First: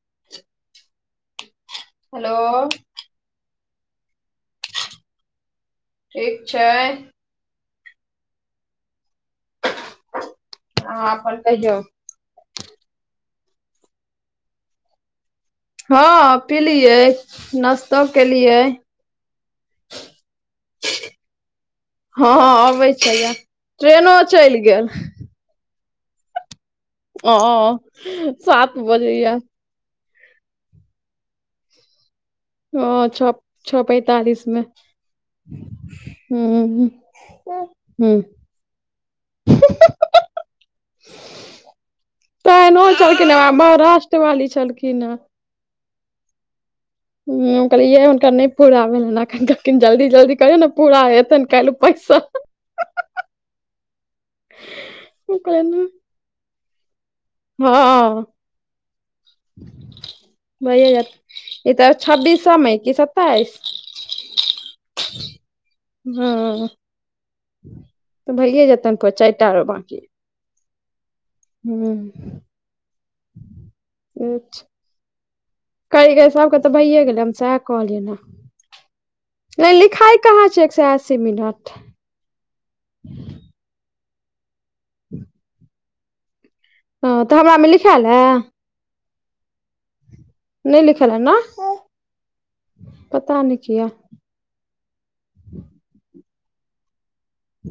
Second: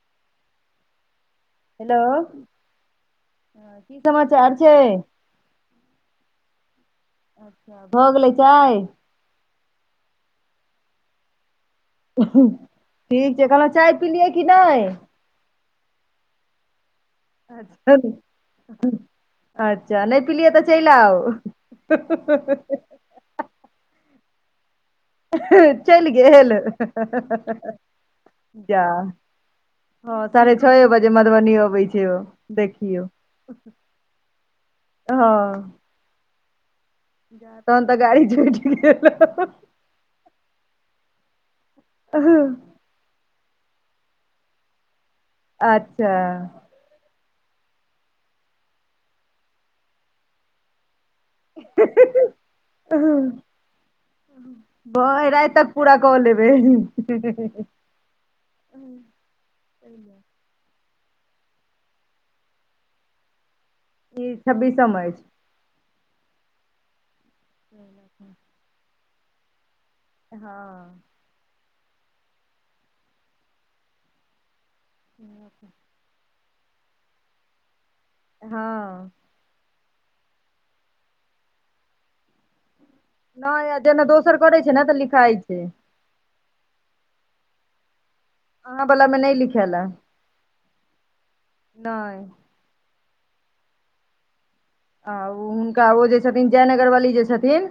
[inaudible] हलो hello की समाचार छैय। ठीक छैय। अच्छा भऽ गेलै चाय। अहाॅं अपन कहियो। ठीक छैय, कहलहुँ चाय पिलियै की नैय हां, पिलिये अच्छा नश्तो केलियै। अच्छा नैय पिलिये तऽ चल आउ। छयै, ट्रेनो चैलि गेल। चलि गेल--जा- ओ सात बजैये हां, साढ़े छए बजे मधुबनी आबै छैय ओ देखियौ हां, छ छो पैंतालिस मे हूॅं ‌। जा तहन तऽ गाड़ी छुइट गेल। [inaudible] तहनो छलखिन हे महाराष्ट्र वाली छलखिन हे। अच्छा हूॅं, हम कहलियै हुनकर नै पूरा भेल अखन तक कहलखिन जल्दी-जल्दी करियौ ने पूरा हेतै। पैसा [unintelligible] भऽ राति तक पूरा कऽ लेबै। हां। भयै जैतइ तऽ छब्बीस सए मे की सताइस ताइस ई छब्बीस सए में अछि। हां, तऽ भइए जेतैन चाइर टा बांकी हां हूॅं अच्छा ह [inaudible] कैर के सबके तऽ भइये गेले हम सएह कहलियै हँ ने लिखाइ कहाँ छियै, एक सए अस्सी मिनट नै जेना दोसर करै छै ने तैयऽ लिखाइ छै। ह तऽ हमरा मे लिखायल हे अहाँ वला में नैय लिखैयल हे नै लिखल हे न पता नैय कियए। हां, उ हुनका ओ जे छथिन जयनगर वाली जे छथिन।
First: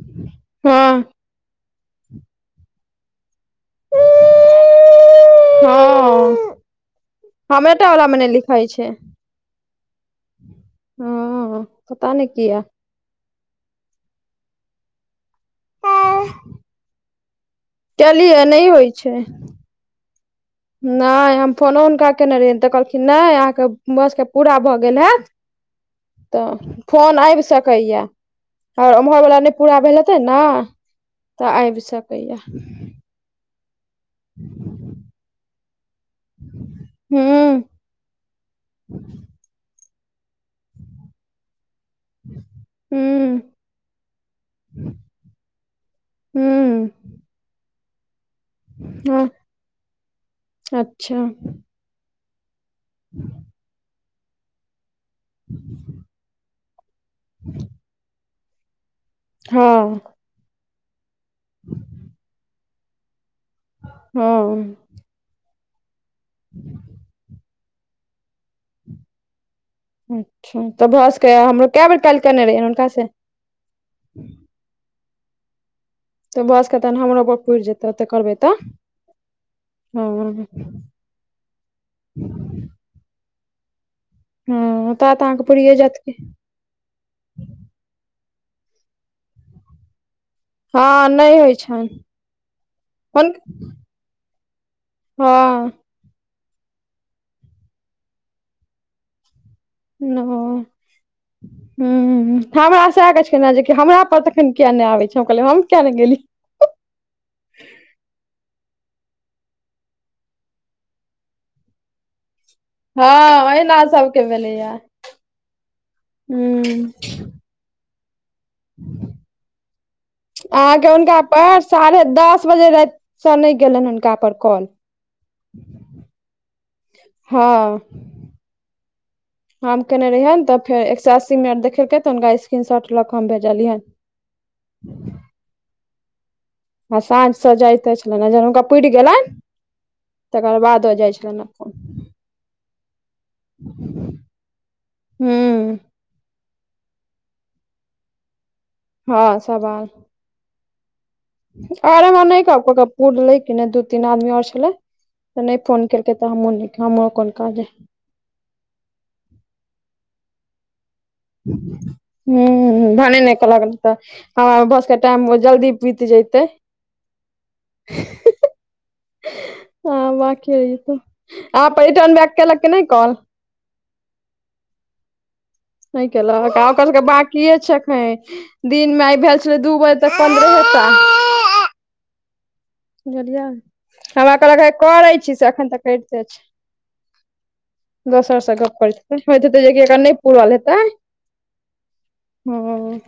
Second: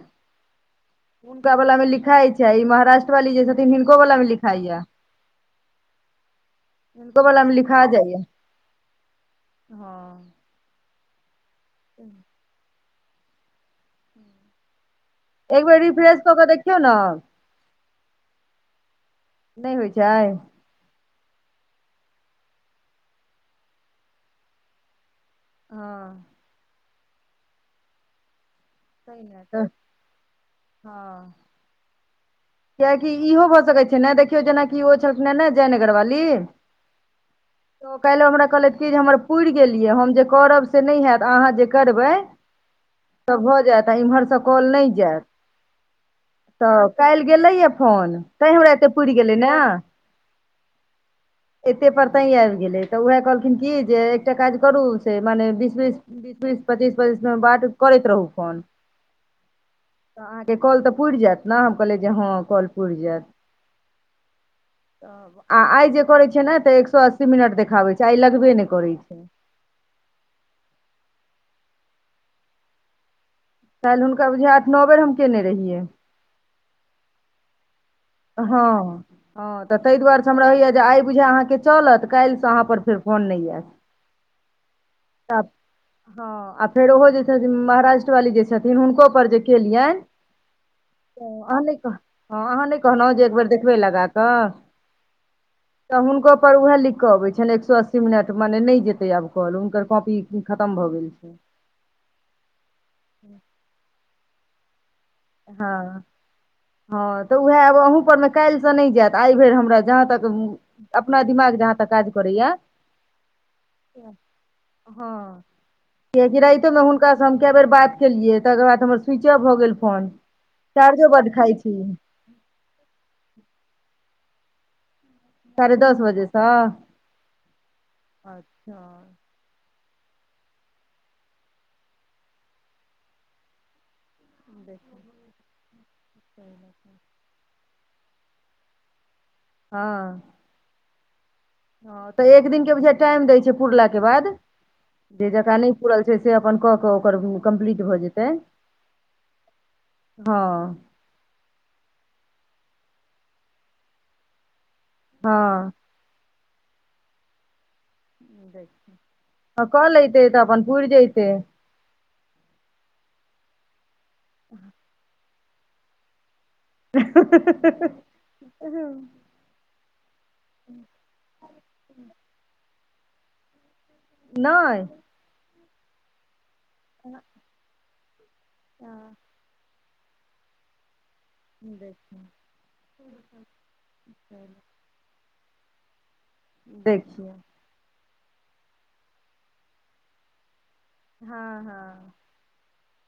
हँ हुनका बलामे लिखैय छै, ई महाराष्ट्र वाली जे छथिन हिनको वला मे लिखइए ये हिनको वलामे हमरे लिखा का वाला में जाइए नै लिखाइ छैय। हँ हां पता नै कियै। एक बेर रिफ्रेश कऽ कऽ देखियौ नै। कैलिए नै होय छै। नै होय छै। नै हम फोनो हुनका केने रहियै तऽ कहलखिन्ह नै अहाँके भ सकय यै पूरा भऽ गेल हैत। हां। तऽ फोन ऐब सकय यै। हां सही उम्हर बला ने नै तऽ पूरा भैल हैतय नै तऽ आएब सकय यै। कियाकि इहो भऽ सकय छै नै देखियौ जेनाकि ओ छलखिन्ह हें नै जय नगर बाली हूँ तऽ काएल ओ हमरा कहलैथ कि जे हमर पुर गैल यै हम जे करब से नै हैत अहाँ जे करबै हूँ तब भ जाएत अ इम्हर से कॉल नै जाएत तऽ हूँ काएल गेलै यै फोन। तै हमरा एते पूर हँ गेलैय नै, अच्छा ऐत से पर तै आएब गेलै तऽ उहै कहलखिन्ह की जे एकटा काज करू से मने बीस-बीस बीस-बीस पच्चीस-पच्चीस में बात करैत रहू फोन हां। तऽ अहाँके कॉल तै पुर जाएत नै हम कहलियै जे हां कॉल पूर जाएत। हां। हां आ आय जे करय छीयै नै तऽ एक सौ अस्सी मिनट देखाबय छै, आय लगबे नै करय छै। अच्छा तब भऽ सकय यै हमरो कै बेर काएल केनय रहिए हुनका से? काएल हुनका बुझियौ आठ नौ बेर हम केनै रहियै। तब भ सकय तहन हमरो पर पुर जाए तुरते कहल कै हां-हां त तै दुआरे से हमरा होय यै जे आय बुझायो अहाँ के चलत काएल से अहाँ पर फेर फोन नै ऐत। हां ता तै अहाँके पूरियै जाएत हँ आ फेर ओहो जे छथिन महाराष्ट्र बाली जे छथिन हुनको पर जे केलयैन हां नै होय छै। अहां जे एक बेर देखबै लगा कै हां। तऽ हुनको पर उहै लिख कऽ अबै छैन एक सौ अस्सी मिनट मने नै जेतै आब कॉल हुनकर कॉपी खत्म भ गेल छै। हुं हमरा सैह कहै छकै नै जे हमरा पर तखन कियै नै आबे छै। हम कहलियै हम हां। किया नहि गेलियै हां तै उहै आब अहूँ पर मे काएल से नै जाएत आय भर हमरा जहाँ तक उम्म अपना दिमाग जहाँ तक काज करय यै। हँ एहिना सबके भेलैया हां कियाकि राइतै हूँ मे हुनका से हम कै बेर बात केलियै तकर बाद हमर स्विचे ऑफ भऽ गेल फोन। अहाँके चार्जो हुनका बड्ड खाइ पर छी साढ़े दस बजे राएत से नै गेलैन हुनका पर कॉल साढ़े दस बजे से हँ अच्छा हम केने रहियैन तब फेर एक सौ अस्सी मिनट देखेल कै तऽ हुनका स्क्रीन शॉट लऽ के हम भेजलियै। देख [inaudible] आ साँझ से जाएते छलैन ऐ जब हुनका पुर गेलय हां। तकर बादो जाए छलैन ऐ फोन हॅं त एक दिन के बुझाइये टाइम दै छै पुरला के बाद जे जकरा नै हूँ पूरल छै से अपन कऽ कऽ ओकर कम्प्लीट भऽ जेतै। हँ सेह बा हँ। और हम नहि कहब पूरलै कि नै दू तीन आदमी और छलै त नै हँ फोन केल कै त हमु नै हमो कोन काज ऐह। कऽ लैतै तऽ अपन पूरि जयतै। हूॅं भने नै कहलक त हमरा भ सकये टाइम जल्दी बीत जै तहि [inaudible] हँ बांकी रहि जेतै आ पर्यटन बैग केलक कि नै कॉल? नऽय। नै केलक आ ओकर सबके बांकियै छै अखैन दिन मे आइ भेल छलै दू बजे तऽ पन्द्रहे टा [inaudible] बुझलियै हमरा कहलक हे करै छी से अखन तऽ करिते छै। देखियौ। दोसर से गप करैत हेतै होइत हेतै जे कि एकर नै पूरल हेतै। हँ हँ। हूॅं।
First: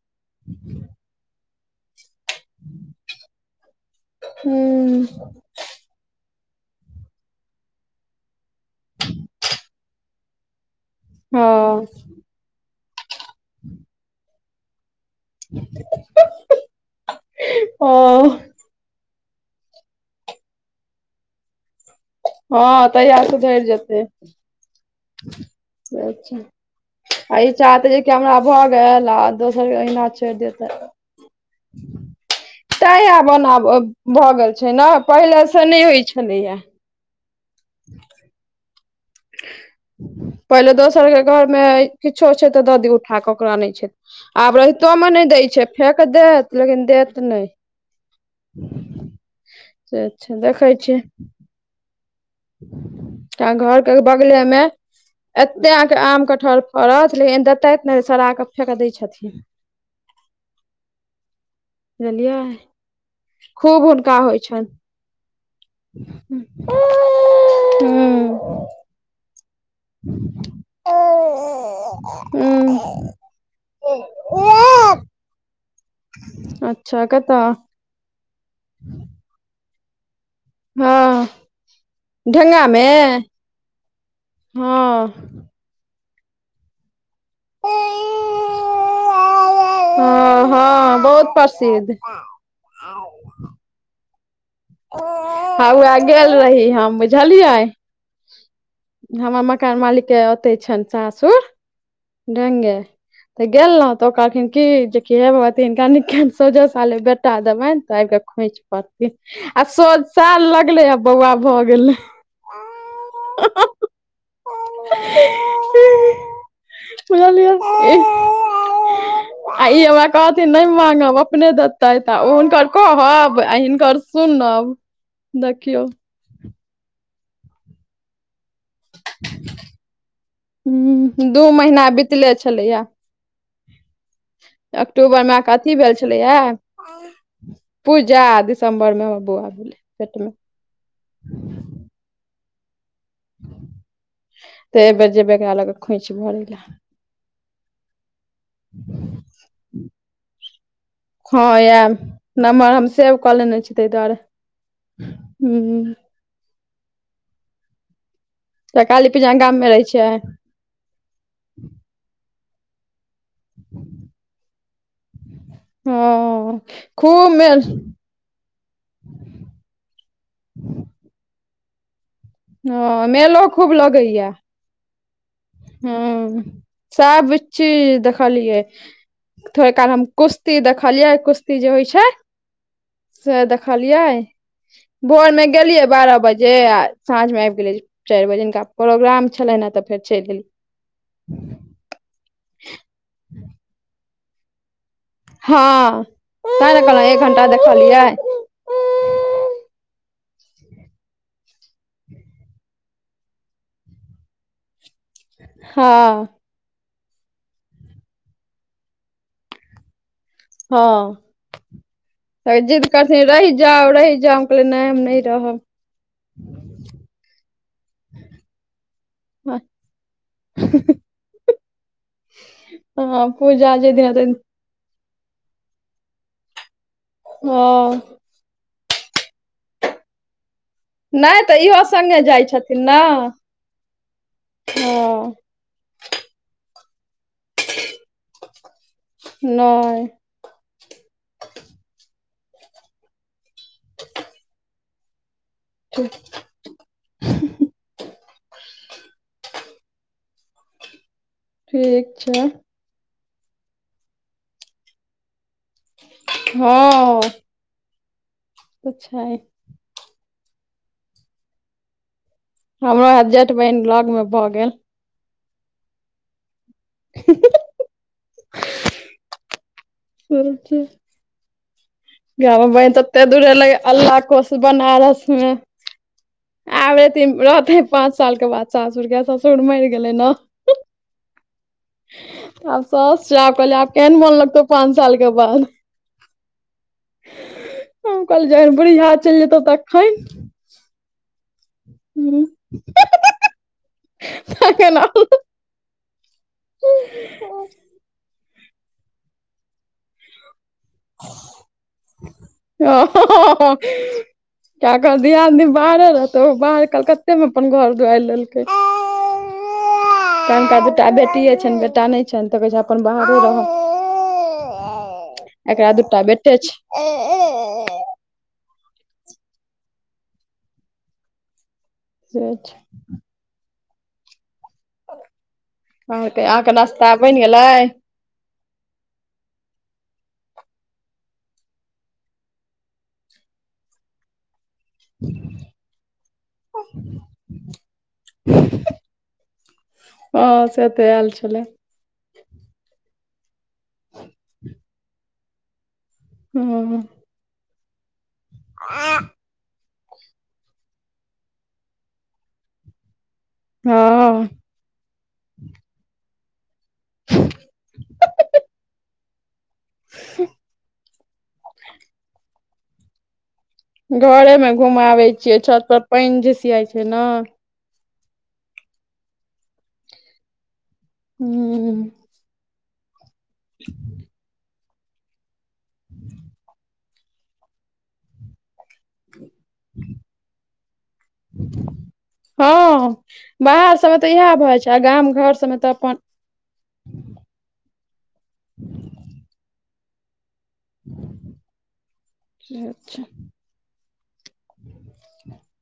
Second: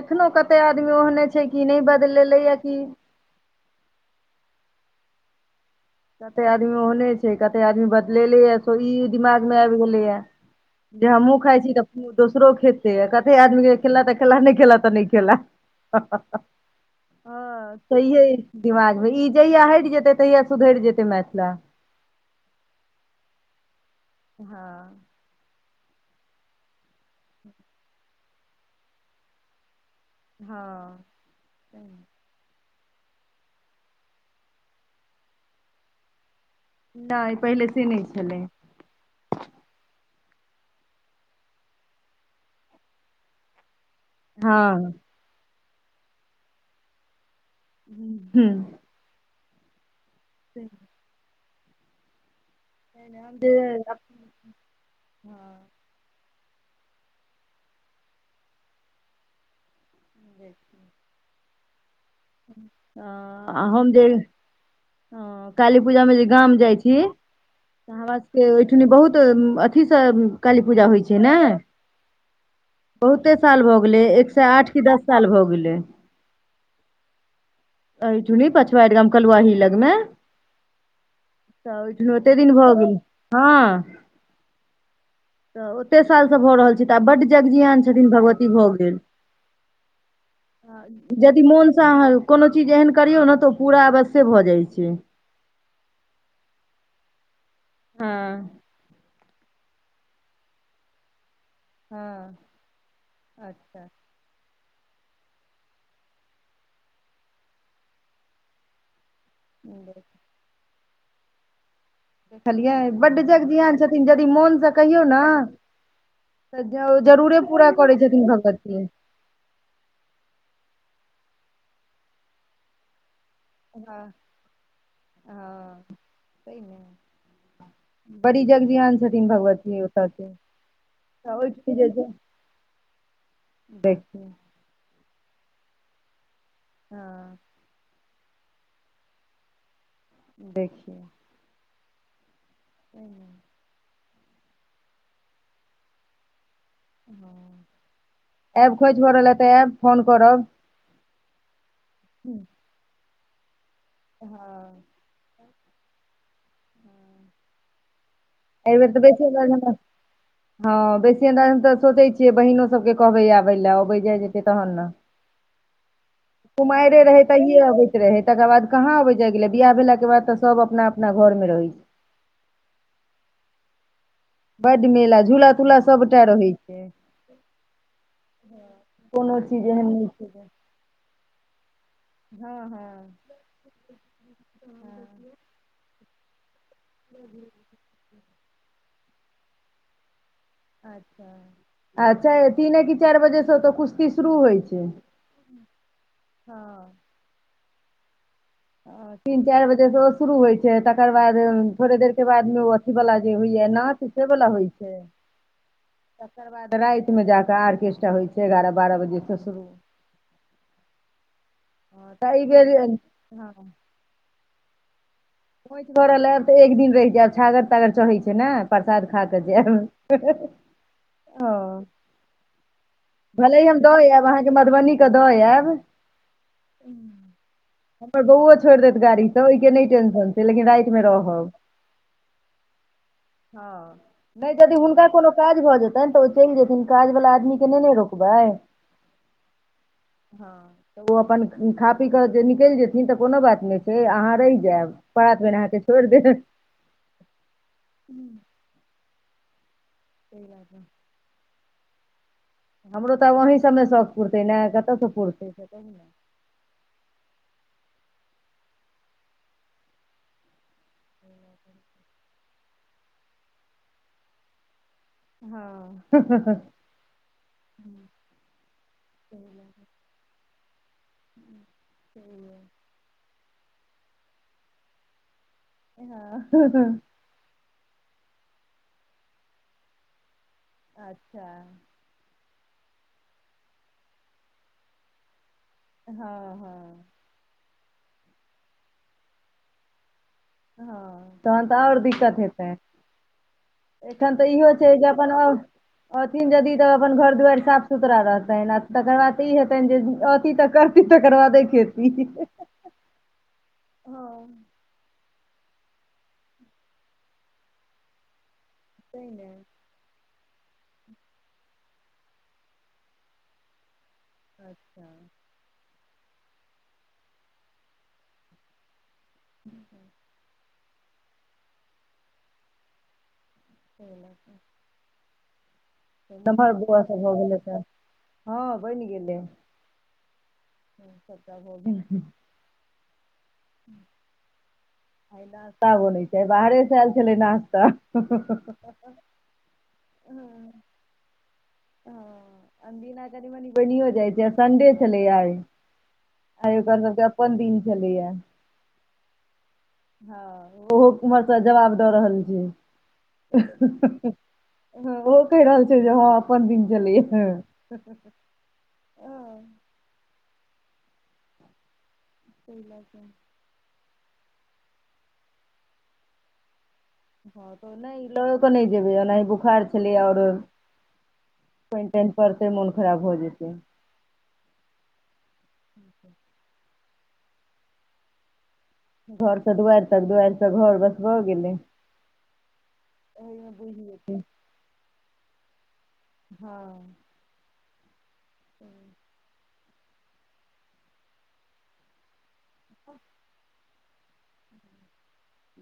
एखनो कते आदमी ओहने छै कि नै बदलेलै ये कि। हूं। कते आदमी ओहने छै कते आदमी बदलेलै ये स इ दिमाग मे आबि गेलैये। जे हमहुँ खाइ छी हँ तऽ दोसरो खेतै आ कते आदमी के खेला तऽ खेला नै खेला तऽ नै खेला हॅं ओ छइहे इ दिमाग मे ई जहिया हटि जेतै तहिया सुधरि जेतै मैथिला। हँ तहिया सुधरि जेतै। हँ। अच्छा आ इ चाहतै जे कि हमरा भऽ गेल आ दोसर के अहिना छोड़ि दियौ हँ त तांइ आब ओना ब भऽ गेल छै नऽ पहिले से नै होइ छलैये। नै पहिले से नै छलै। पहिले दोसर के घर मे किछो छै तऽ दऽ दीयौ उठा कऽ ओकरा नै छै आब हँ रहितो मे नै दै छै फेेक देत लेकिन देत नै। हूँ से छै देखै छियैह। हम एकटा जे घर के बगले मे हँ एत्ते आम कटहर फड़त लेकिन देतैथ नै सरा क फेेक दै छथिन। बुझलियै आ आ हम खूब जे हुनका होइ छनि हॅं काली पूजा मे जे गाम जाइ छी तऽ हमरा सबके हूँ ओइठनी बहुत अथी से काली पूजा होइ छै ने हूँ बहुत कते साल भऽ गेलै एक सेए आठ की दस साल भऽ गेलै। अच्छा कत्तऽ? अहिठुनी पछवाड़ि गाम कलुवाही लग मे। हँ तऽ ओइठिना ओते दिन ढेंगा भऽ मे गेलै हँ। हँ तऽ ओते सालसँ भऽ रहल छै, तऽ आब बड्ड जग- जियान छथिन भगवती भऽ गेल। ह- हँ बहुत प्रसिद्ध। सैह हाल, कोनो चीज एहन करियौ ने तऽ, ओ पूरा अवश्ये भए जाय छै। ह उएह गेल रही हम बुझलियै। हँ। हमर मकान मालिक के ओऔते छनि सासुर। हँ ढंगे, तऽ अच्छा गेलहुँ तऽ ओ कहलखिन की जेकि हेभगवती! हिनका सझे साले बेटा देबनि तऽ आब कऽ खोंच पड़त। आ सो साल लगले आ बौआ भऽ गेलै। बुझलियै, बड्ड जग -जिहान छथिन, यदि मोनसँ कहियौ ने तऽ जरूरे बुझलियै पूरा करै ई छथिन, भगवती! आ ई हमरा कहथिन नहि माँगब, अपने देतैथ, आ ओ हुनकर कहब आब हनक हँ सुनब, हँ देखियौ। बड़ी जल्द तेहन छथिन भगवती ओत के, आ ओई आ बीतले छलै य। देखि। अक्टूबर म के अथी भेल छलैया, हँ पू जा दिसम्बर मे बौआ भेलै। पेट मे देखियौ। ह। तऽ एहि बेेर जेबै, एकरा लक खोंच भरै ल। आब खोज भरल ले तऽ आयब, फोन करब। हँ आयब, नम्बर हम सेव कऽ लेने छी ताहि दुआरे। हँ हू। एहि बेर तऽ काली बेसी पिजा गाम अन्द मे रहै छियै हँ, बेसी अन्दाज तऽ सोचे छियै बहिनो सबके कहबै आबै ले, अबै जेत तहन ने। हँ कुमायरे रहै खूब मेल तहिये अबै रहे, तकर बाद कहाँ अबे जाय गेले, बियाह भेला के बाद तऽ सब अपना -अपना घर मे रहै छै। हँ, मेलो खूब लगैया। बड मेला, झूला तूला सबटा हँ, रहै छै सब चीज देखलियै। कोनो चीज थोड़ एहन काल हम नहि छै जे कुश्ती देखलियै, कुश्त जे होइ छै, हँ हँ से देखलियै, भोर मे गेलियै बारह बजे। जे साँझमे आबि गेलिये चारि बजे, हिनका प्रोग्राम छलनि हँ, तऽ फेर चलि एलियै। आ च तीने कि, चारि बजेसँ ओतऽ कुश्ती शुरू होइ छै। हँ, ते ने हँ कहलहु, एक घंटा देखलियै। तीन चारि बजेसँ ओ शुरू होइत छै, तकर बाद थोड़े देरके बादमे ओ अथीवला जे होइया नाच। से बला होइ छै। हँ। तेकर बाद रातिमे जाकऽ आर्केस्ट्रा होइ छै, एगारह बारह बजेसँ शुरू। हँ, हँ तऽ एहि त बेर जिद्द करथिन रहि हँ जाउ, रहि जाउ, हम कहलि नै हम नै खोछि भर ल आयब तऽ एक दिन रहि जायब, छागर- तागर चहै छै ने, प्रसाद खा कऽ जायब। ओ, हँ भले ही पूजा हम जे द दिन हेतै आयब, अहाँके म मधुबनी के द एब। हँ बौओ छोड़ देत गाड़ी त ओइ के नई टेंशन छै लेकिन राइ, नहि रहब, तऽ इहो संगे जाइ छथिन ने हँ नई जदि हुनका कोनो हँ काज, भ जेतैन त ओ चइल जेतन काज वाला आदमी के नई ना रोकबै। नए, ओ अपन खा पी क जे निकइल जेथिन त कोनो बात नए छै अहाँ रहि जैब। प्रात भने अहाँके छोइर देत त, [inaudible] ठीक छै। हमरो त ब अहीं सभमे शौक पुरतै ने कतयसँ पुरतयै। हँ। कुछ, हमरो जेठ बैर में बिया ब भ गेल। हँ, हं- हं-हं। हुं हूं ह बात [inaudible] [inaudible] गे हमर तते दूर रोले ये अल्लाह कोसी बनारस में। [inaudible] एथिन एथि पाँच साल के बाद सासुर गेल ससुर मइल गेलै ना। अच्छा। आब साउस जै कोला आब केहन मोन लगतय पाँच साल के बाद। हँ-हँ। हम काइल जाई बुढ़िया चइल जेतै तैखन। हँ। तहन त आओर दिक्कत हेतैन------एखन त इहो छै तखन जे अपन आ, रहथिन यदि त अपन घर दुआरि साफ सुथरा रहतन आ तकर बाद ई हेतैन जे ओति त कर, केकर बादे खेती हं-हं। एकर दियादनी बाहरे रहतै बाउ एकर कलकत्तेमे अपन घोर दुआर लेलकै। [inaudible] कनिटा दूटा बेटिए छेन बेटा नय छेन त कहै छ अपन बाहरे रहब। अच्छा। एकरा दूटा बेटे छै। [inaudible] से छै। [inaudible] ह अहाँके नमहर अहाँके बौआ नाश्ता सब भऽ बइन गेलै। तऽ हँ बइन गेलै। [inaudible] [inaudible] [unintelligible] बाहरेसँ ऐल छलै नाश्ता। हूं। त ऐल छलै। अन दिना कनियौ बनियो जाइ छै संन्डे छलैया आय। आय ओकर सबके अपन दिन छलैया। आ [unintelligible] हँ ओहो उमरसँ जवाब दऽ रहल छै! हँ ओहो कहय रहल छय जे हां अपन दिन छलय। हुं [unintelligible] [inaudible] घरे में घुमाबे छियै छत पर पैन झिसीआई छय न। नहि लक नहि जेबै ओहिना बुखार छलै और हूँ पैन तैन। परतै मोन खराब भऽ जेतै। [inaudible] [inaudible] घर से दुआरि तक दुआरि सँ घर बस भ गेलै। हँ एहिमे बाहर बुझि सभ मे जेतै तऽ इएह भ जाय छै आ गाम घर सभ मे तऽ अपन। हँ। [inaudible] से छै। [unintelligible]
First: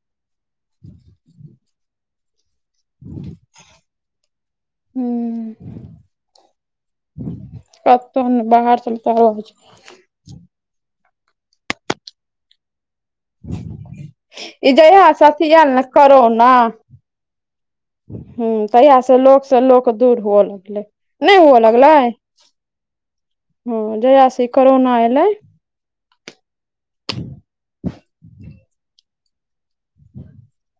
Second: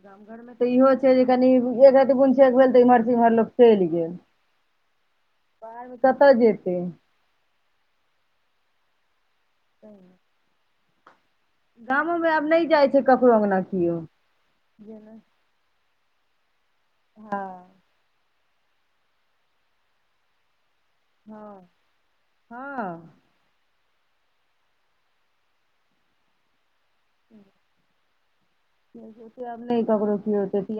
गाम घर में तऽ इहो छै जे कनि एकरती बुनछेक भेल इमहर से इमहर लोक चलि गेल बाहर मे कतऽ जेते। कतो नैह बाहर सब मे त और छै। [inaudible] गामो मे आब नय जाइ छै ककरो अंगना कीओ। ई जहिया से अथी आयल न करोना। हँ। हूं तहिआ स लोक से लोक दूर हुअ लगलै। नहि हुव हँ लगले हँ ह जैहीया से ई करोना आयलै। [inaudible] अब नय ककरो कीयो छै [unintelligible]